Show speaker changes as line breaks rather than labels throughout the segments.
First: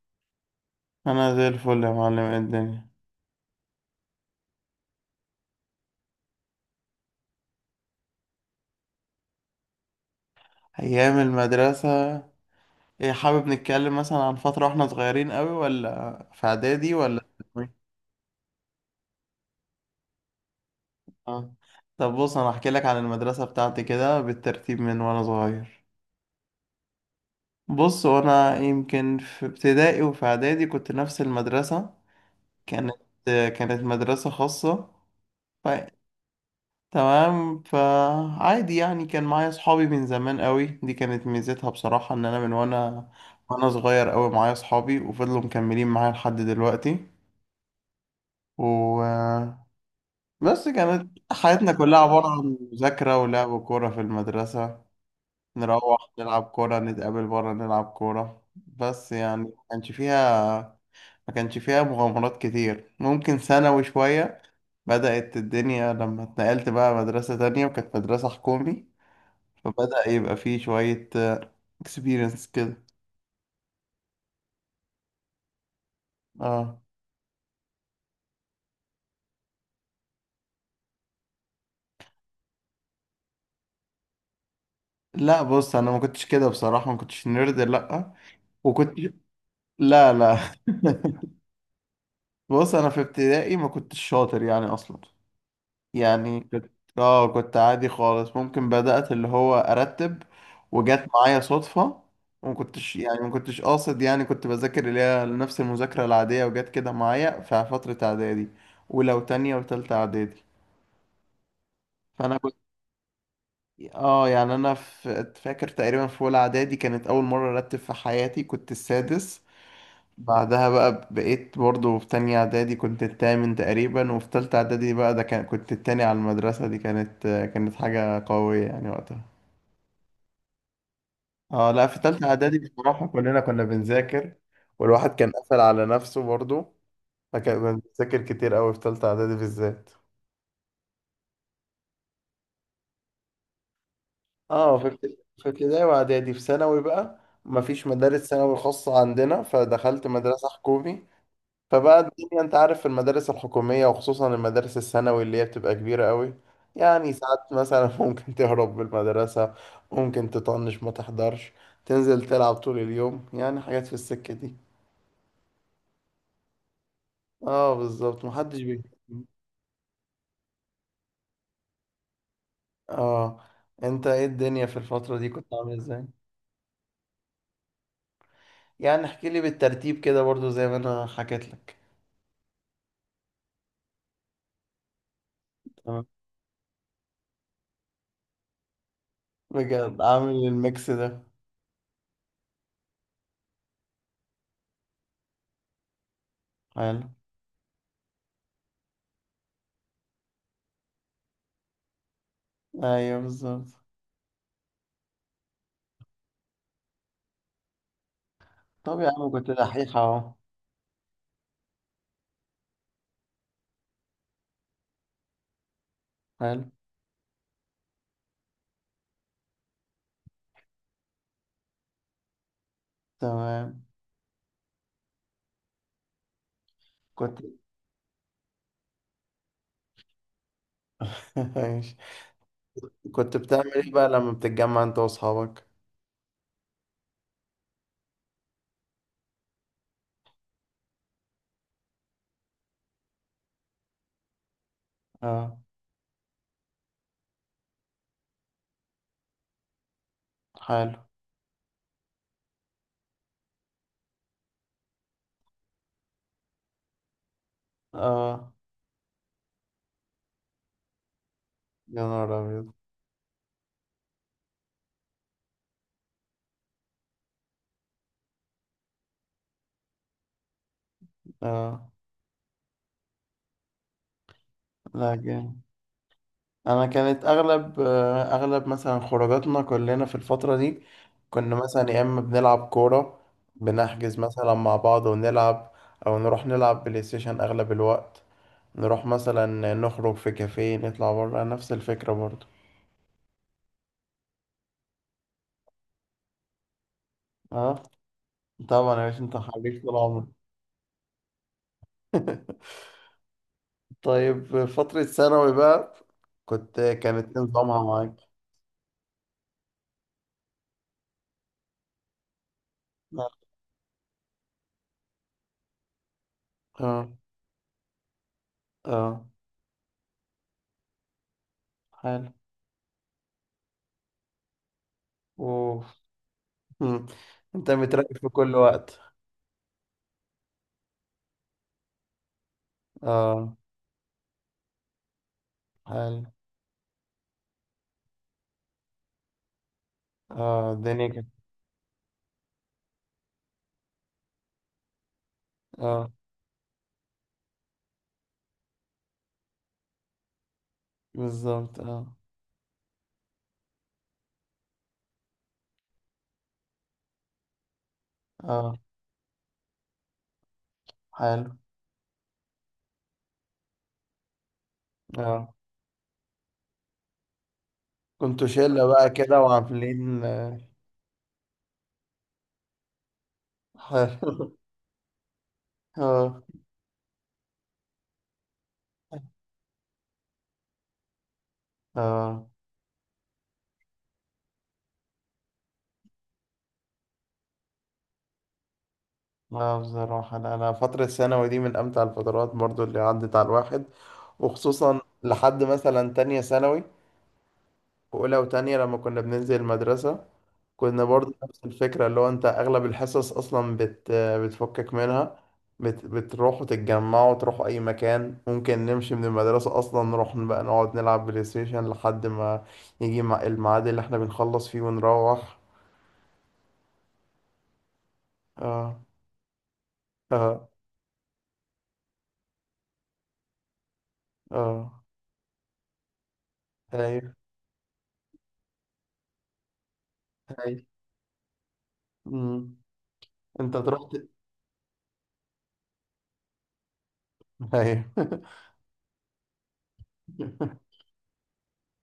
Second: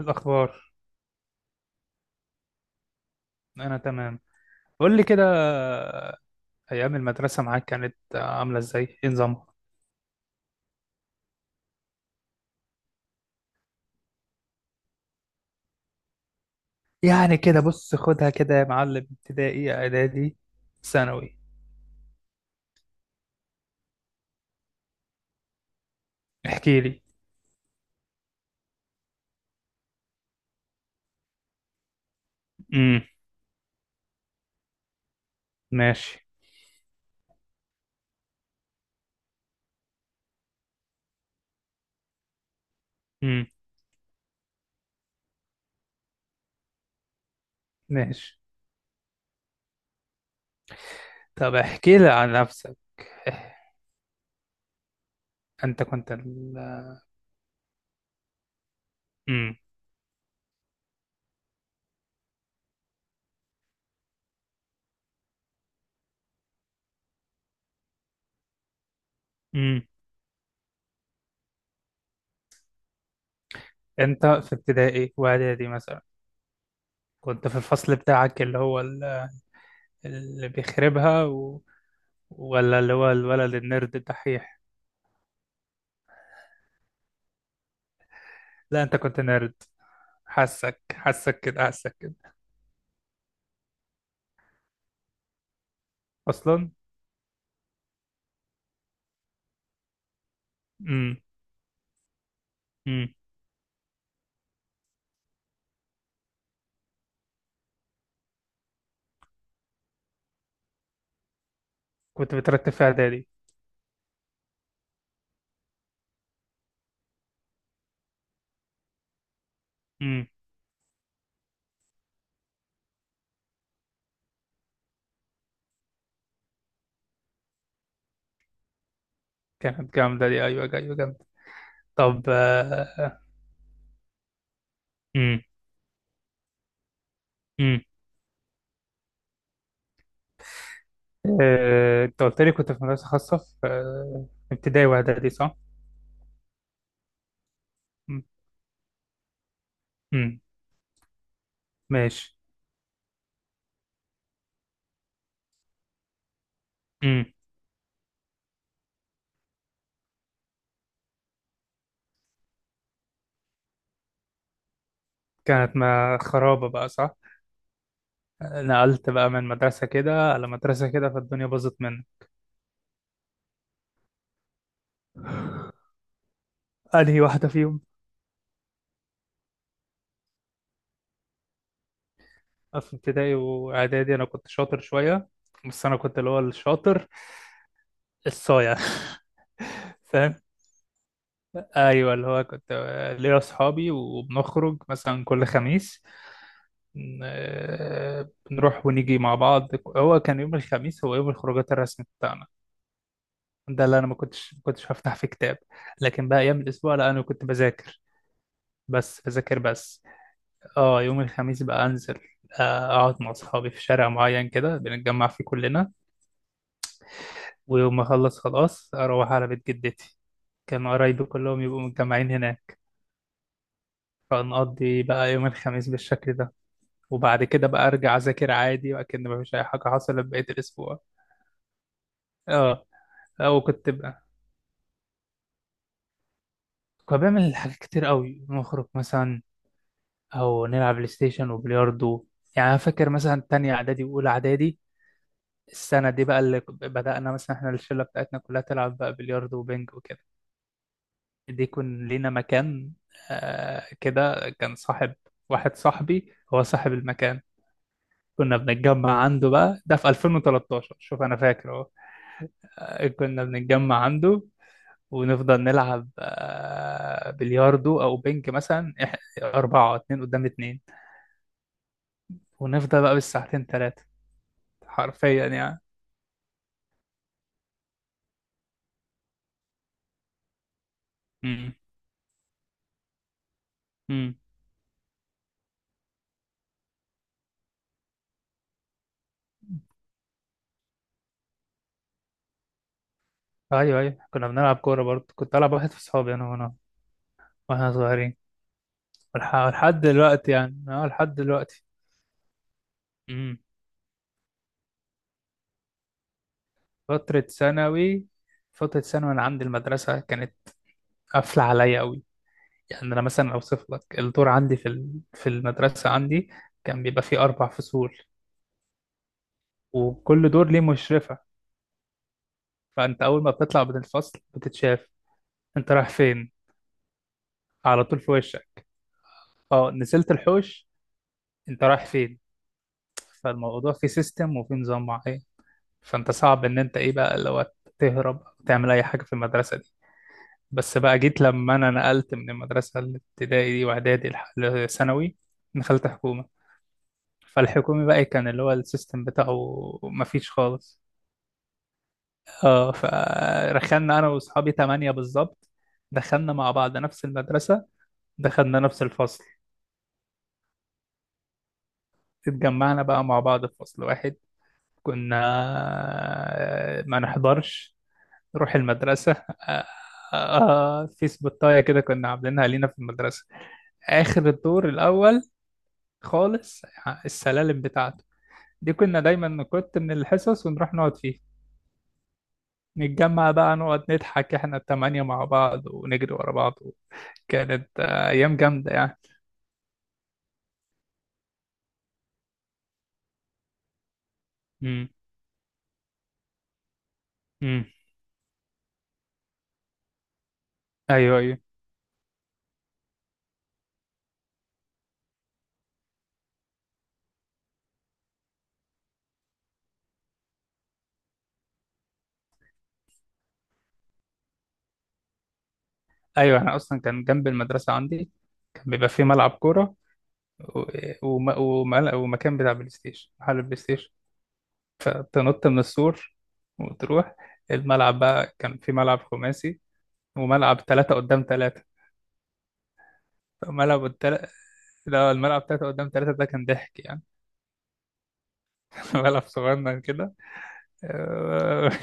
الأخبار.
انا زي الفل يا معلم. إيه الدنيا؟
أنا تمام. قول لي كده، أيام المدرسة معاك كانت عاملة إزاي؟ إيه نظامها؟
ايام المدرسة، ايه؟ حابب نتكلم مثلا عن فترة واحنا صغيرين قوي، ولا في اعدادي، ولا
يعني كده
ثانوي؟
بص خدها كده يا معلم، ابتدائي إعدادي ثانوي.
اه. طب بص، انا احكي لك عن المدرسة بتاعتي كده بالترتيب من وانا صغير.
احكي لي.
بص، وانا يمكن في ابتدائي وفي اعدادي كنت نفس المدرسة. كانت
امم
كانت مدرسة خاصة.
ماشي.
تمام، فعادي يعني، كان معايا صحابي من زمان قوي. دي كانت ميزتها بصراحة، ان انا من وانا
امم
وانا صغير قوي معايا صحابي، وفضلوا مكملين معايا لحد دلوقتي.
ماشي.
و بس كانت
طب
حياتنا كلها
احكي لي
عبارة
عن
عن
نفسك.
مذاكرة
إح-
ولعب كورة في المدرسة.
أنت كنت
نروح نلعب كورة، نتقابل بره نلعب كورة، بس يعني ما
امم
كانش فيها ما كانش فيها مغامرات كتير. ممكن ثانوي شوية بدأت الدنيا، لما اتنقلت بقى مدرسة تانية، وكانت مدرسة حكومي،
امم
فبدأ يبقى فيه شوية اكسبيرينس كده.
أنت في ابتدائي وإعدادي مثلا
اه.
كنت في الفصل بتاعك اللي هو اللي بيخربها ولا اللي هو الولد النرد الدحيح؟
لا بص، انا ما كنتش كده بصراحة، ما كنتش نيرد، لا.
لا أنت
وكنت
كنت نرد،
لا، لا.
حاسك حاسك كده حاسك كده.
بص، انا في ابتدائي ما كنتش شاطر يعني اصلا. يعني كنت
اصلا.
اه، كنت عادي خالص. ممكن بدأت اللي هو ارتب وجت
امم
معايا صدفة، وما كنتش
امم
يعني ما كنتش قاصد يعني. كنت بذاكر اللي هي نفس المذاكرة العادية، وجت كده معايا في فترة اعدادي، ولو تانية وتالتة اعدادي.
كنت
فانا
بترتب في اعدادي.
اه، يعني انا فاكر تقريبا في اولى اعدادي كانت اول مره ارتب في حياتي، كنت السادس.
امم
بعدها بقى بقيت برضو في تانية اعدادي، كنت التامن تقريبا. وفي تالتة اعدادي بقى، ده كان كنت التاني على المدرسه. دي كانت حاجه قويه يعني وقتها.
كانت جامده دي، ايوه ايوه جامده.
اه، لا في
طب
تالتة اعدادي بصراحه
آه،
كلنا كنا بنذاكر، والواحد كان
امم
قفل على نفسه برضو. فكان
امم
بنذاكر كتير قوي في تالتة اعدادي بالذات.
آه، انت قلت لي كنت في مدرسه خاصه في
اه، في
ابتدائي واعدادي،
في
صح؟
ابتدائي واعدادي. في ثانوي بقى مفيش مدارس
امم
ثانوي خاصة عندنا، فدخلت
أمم،
مدرسة حكومي. فبقى
ماشي.
الدنيا، انت عارف المدارس الحكومية، وخصوصا المدارس الثانوي اللي هي بتبقى كبيرة قوي. يعني
امم
ساعات مثلا ممكن تهرب بالمدرسة، ممكن تطنش ما تحضرش، تنزل تلعب طول اليوم، يعني حاجات في السكة دي.
كانت ما خرابه بقى، صح؟
اه بالظبط، محدش
آه،
بي
نقلت بقى من مدرسه كده على مدرسه كده فالدنيا باظت مني.
اه، انت ايه؟ الدنيا في الفترة دي كنت عامل ازاي؟
انهي واحده فيهم؟
يعني احكي لي بالترتيب كده برضو زي ما انا حكيت لك.
في ابتدائي واعدادي انا كنت شاطر شويه، بس انا كنت اللي هو الشاطر الصايع
بجد عامل
فاهم؟
الميكس ده.
ايوه، اللي هو كنت ليا اصحابي وبنخرج مثلا كل خميس.
حلو.
ن- بنروح ونيجي مع بعض. هو كان يوم الخميس هو يوم الخروجات الرسمي بتاعنا.
ايوه بالظبط.
ده اللي انا ما كنتش هفتح فيه كتاب، لكن بقى ايام الاسبوع لا، انا كنت بذاكر،
طب يا
بس
عم كنت
بذاكر
دحيح
بس.
اهو.
اه يوم الخميس بقى انزل، آه، اقعد مع اصحابي في شارع معين كده بنتجمع فيه كلنا،
حلو.
ويوم ما اخلص خلاص اروح على بيت جدتي، كان قرايبي كلهم يبقوا متجمعين هناك.
تمام.
فنقضي بقى يوم الخميس بالشكل ده،
كنت
وبعد كده بقى ارجع اذاكر عادي وكأن مفيش اي حاجه حصلت بقيه الاسبوع.
ماشي.
اه.
كنت
او
بتعمل
كنت
ايه بقى
بقى
لما بتتجمع انت واصحابك؟
كنت بعمل حاجات كتير قوي، نخرج مثلا او نلعب بلاي ستيشن وبلياردو. يعني انا فاكر مثلا تانية اعدادي واولى اعدادي،
اه.
السنه دي بقى بدأنا مثلا احنا الشله بتاعتنا كلها تلعب بقى بلياردو وبنج وكده.
حلو.
دي يكون لينا مكان. آه كده كان صاحب، واحد صاحبي هو صاحب المكان.
اه.
كنا بنتجمع عنده بقى، ده في 2013، شوف انا فاكر اهو.
يا نهار ابيض.
آه، كنا بنتجمع عنده ونفضل نلعب، آه، بلياردو او بينج، مثلا اربعة، اتنين قدام اتنين،
اه.
ونفضل بقى بالساعتين تلاتة،
لا
حرفيا
جامد.
يعني.
انا كانت اغلب، اغلب مثلا خروجاتنا كلنا في الفترة دي، كنا
امم
مثلا يا اما بنلعب كورة، بنحجز
امم
مثلا مع بعض ونلعب، او نروح نلعب بلاي ستيشن اغلب الوقت. نروح مثلا نخرج في كافيه، نطلع بره، نفس الفكرة برضو.
ايوه ايوه، كنا بنلعب كورة برضه، كنت العب واحد في صحابي انا،
اه،
واحنا صغيرين.
طبعا يا باشا، انت حريف طول
لحد
عمرك.
دلوقتي يعني، اه لحد دلوقتي. امم
طيب، فترة ثانوي بقى كانت
فترة
إيه نظامها معاك؟
ثانوي. فترة ثانوي انا عندي المدرسة كانت قافلة عليا أوي. يعني انا مثلا اوصف لك الدور عندي في المدرسه عندي كان
اه.
بيبقى فيه اربع فصول،
اه.
وكل دور ليه مشرفه.
حلو.
فانت اول ما بتطلع من الفصل بتتشاف، انت
اوف.
رايح فين؟
مم. انت
على
متراقب
طول
في
في
كل
وشك.
وقت.
اه نزلت الحوش، انت رايح فين؟
اه.
فالموضوع فيه سيستم وفيه نظام معين،
حلو.
فانت صعب ان انت ايه بقى لو تهرب او تعمل اي حاجه في المدرسه دي.
اه
بس
الدنيا
بقى
كده.
جيت لما انا نقلت من المدرسه الابتدائي دي واعدادي لثانوي، دخلت
اه
حكومه. فالحكومي بقى كان اللي هو السيستم بتاعه مفيش خالص.
بالظبط. اه.
اه فرخلنا انا واصحابي تمانية بالظبط، دخلنا مع بعض نفس المدرسة،
اه
دخلنا نفس الفصل،
حلو.
اتجمعنا بقى مع بعض في فصل واحد. كنا
اه،
آه، ما نحضرش،
كنتوا
نروح
شلة بقى
المدرسة،
كده
آه
وعاملين،
آه، في سبوتاية كده كنا عاملينها لينا في المدرسة،
حلو.
آخر الدور الأول
اه.
خالص، السلالم بتاعته دي كنا دايما نكت من الحصص ونروح نقعد فيها،
اه.
نتجمع بقى نقعد نضحك احنا التمانية مع بعض ونجري ورا بعض. كانت آه، أيام جامدة يعني.
لا بصراحة، أنا فترة الثانوي دي من أمتع الفترات برضو اللي عدت على الواحد، وخصوصا
امم
لحد مثلا تانية ثانوي.
امم
وأولى وتانية لما كنا بننزل المدرسة، كنا برضو
أيوه أيوه
نفس الفكرة، اللي هو أنت أغلب الحصص أصلا بتفكك منها، بتروحوا تتجمعوا، تروحوا أي مكان. ممكن نمشي من المدرسة أصلا، نروح بقى نقعد نلعب بلاي ستيشن لحد ما يجي الميعاد اللي احنا بنخلص فيه ونروح.
أيوه، أنا أصلا كان جنب المدرسة عندي كان
آه.
بيبقى فيه ملعب كورة
آه.
و... ومكان بتاع بلاي ستيشن، محل بلاي ستيشن،
آه.
فتنط من السور
أيوه.
وتروح. الملعب بقى كان فيه ملعب خماسي
أيوه.
وملعب تلاتة قدام تلاتة.
أمم. انت
ملعب
تروح؟
التل... لا الملعب تلاتة قدام تلاتة ده كان ضحك يعني،
ايوه.
ملعب صغنن كده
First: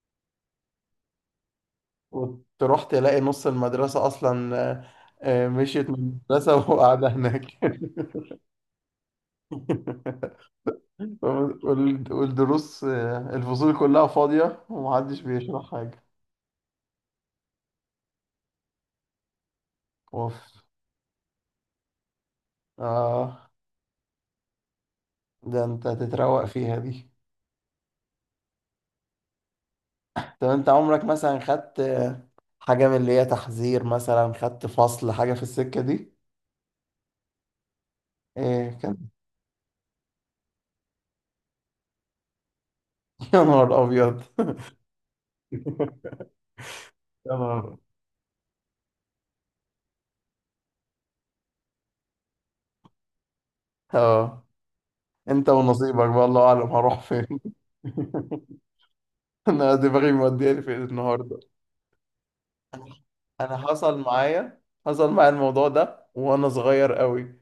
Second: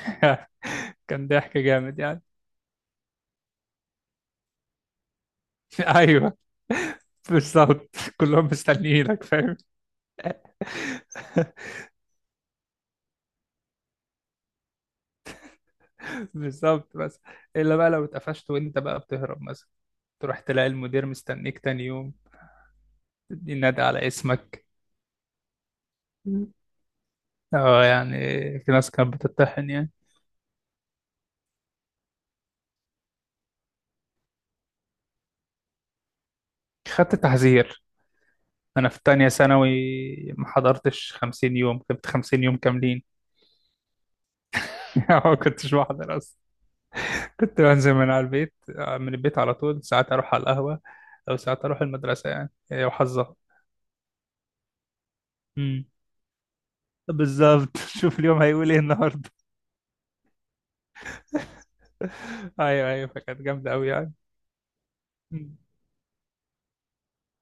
كان ضحك جامد يعني.
وتروح تلاقي نص المدرسة أصلا، مشيت من
ايوه
المدرسة وقاعدة هناك.
بالظبط، كلهم مستنيينك فاهم.
والدروس، الفصول كلها فاضية، ومحدش بيشرح حاجة.
بالظبط. بس الا بقى لو اتقفشت وانت بقى بتهرب مثلا،
اوف.
تروح تلاقي المدير مستنيك تاني يوم،
اه.
تدي نادي على اسمك.
ده انت تتروق فيها دي.
اه يعني، في ناس كانت بتتطحن يعني.
طب انت عمرك مثلا خدت، حاجة من اللي هي تحذير؟ مثلا خدت فصل، حاجة في السكة دي؟
خدت تحذير.
ايه
انا
كان؟
في تانية ثانوي ما حضرتش 50 يوم، كنت 50 يوم كاملين.
يا نهار أبيض.
ما كنتش بحضر،
يا
كنت
نهار.
بنزل من على البيت، آه، من البيت على طول، ساعات اروح على القهوة او ساعات اروح المدرسة، يعني هي وحظها.
اه، انت
امم
ونصيبك بقى، الله أعلم هروح فين.
بالظبط. شوف اليوم هيقول ايه النهارده.
انا دماغي مودياني في إيه النهارده.
ايوه ايوه، فكانت
انا
جامدة قوي
حصل
يعني.
معايا حصل معايا
مم.
الموضوع ده وانا صغير قوي.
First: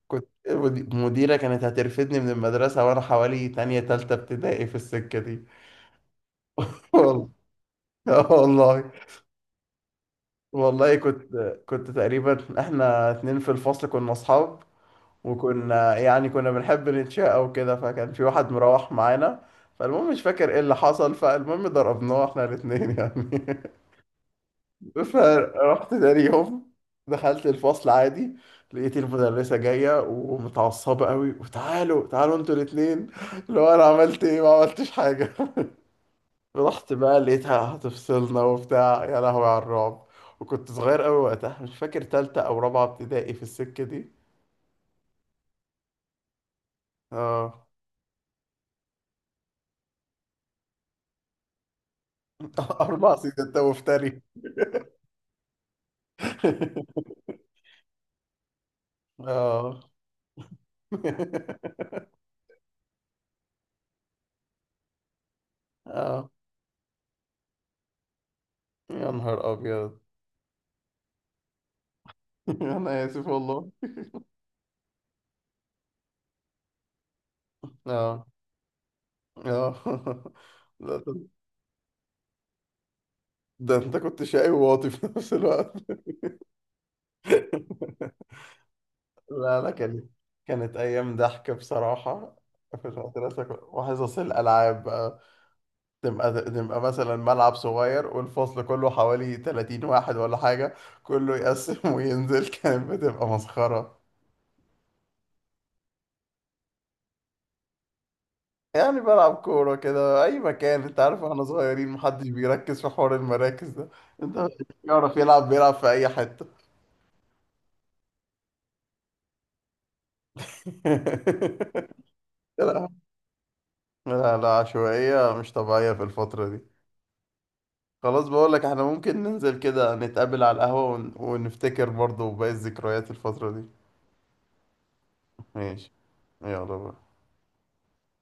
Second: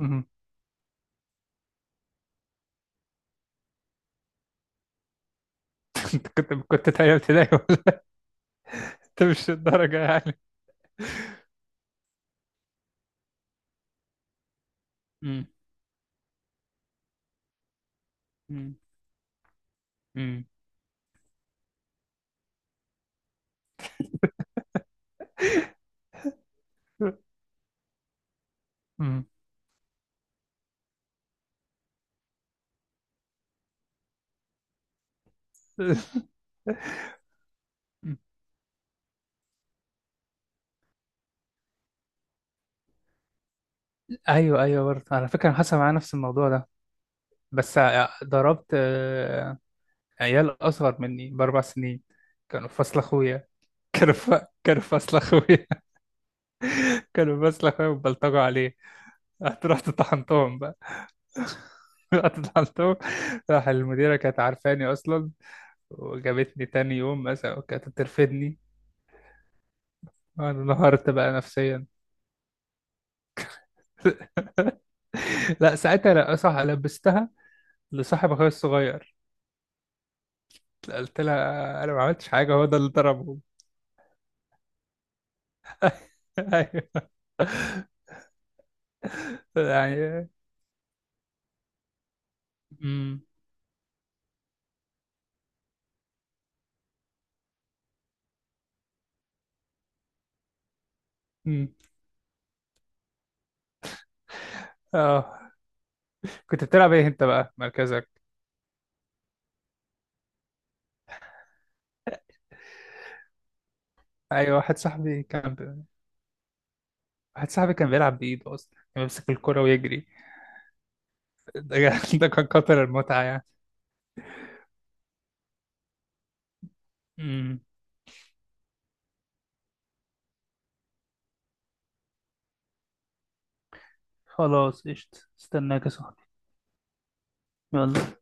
مم.
كنت المديره كانت هترفدني من المدرسه، وانا حوالي تانية تالتة ابتدائي في السكه دي.
كنت تانية
والله.
ابتدائي ولا؟
آه والله.
انت مش الدرجة يعني.
والله كنت تقريبا، احنا اتنين في الفصل كنا اصحاب،
مم.
وكنا يعني كنا بنحب نتشاقى وكده. فكان في واحد
مم.
مروح معانا. فالمهم مش
مم.
فاكر ايه اللي حصل، فالمهم ضربناه احنا الاتنين يعني. فرحت تاني يوم دخلت الفصل عادي، لقيت
مم.
المدرسة جاية ومتعصبة قوي، وتعالوا تعالوا انتوا الاتنين. اللي هو انا عملت ايه؟ ما عملتش حاجة. رحت بقى لقيتها هتفصلنا وبتاع، يا لهوي على الرعب. وكنت صغير قوي وقتها، مش فاكر تالتة او رابعة ابتدائي في السكة دي.
ايوه ايوه، برضه على فكره أنا حصل معايا نفس الموضوع ده،
اه.
بس ضربت آه، عيال اصغر مني باربع سنين، كانوا في فصل
اربع سنين،
اخويا،
انت مفتري.
كانوا فاصل اخويا. كانوا فاصل اخويا وبلطجوا عليه، رحت
اه.
رحت طحنتهم بقى. رحت طحنتهم. راح المديرة كانت عارفاني أصلا،
اه.
وجابتني تاني يوم مثلا وكانت ترفدني.
يا نهار ابيض.
أنا انهارت بقى نفسيا.
انا اسف والله.
لا ساعتها لا صح، لبستها
اه.
لصاحب أخويا الصغير.
اه. لا
قلت لها أنا ما عملتش حاجة، هو ده اللي ضربه.
ده انت كنت شقي وواطي في نفس الوقت.
أيوه
لا لا.
يعني.
كانت ايام ضحك بصراحه. في
امم
المدرسه وحصص الالعاب بقى، تبقى مثلا ملعب صغير، والفصل كله حوالي 30 واحد ولا حاجه، كله
أمم.
يقسم وينزل، كانت بتبقى مسخره.
اه كنت بتلعب ايه انت بقى، مركزك؟
يعني بلعب كوره كده اي مكان، انت عارف احنا صغيرين، محدش بيركز في حوار المراكز ده. انت
ايوه واحد
يعرف
صاحبي
يلعب بيلعب
كان،
في اي حته.
واحد صاحبي كان بيلعب بإيده أصلا، كان بيمسك الكرة ويجري. ده ده كان كتر المتعة يعني.
لا لا، عشوائية مش طبيعية في الفترة دي.
امم
خلاص، بقولك احنا ممكن ننزل كده، نتقابل على القهوة ونفتكر برضه باقي الذكريات الفترة دي.
خلاص قشطة، استناك يا
ماشي.
صاحبي.
يلا بقى.
يلا.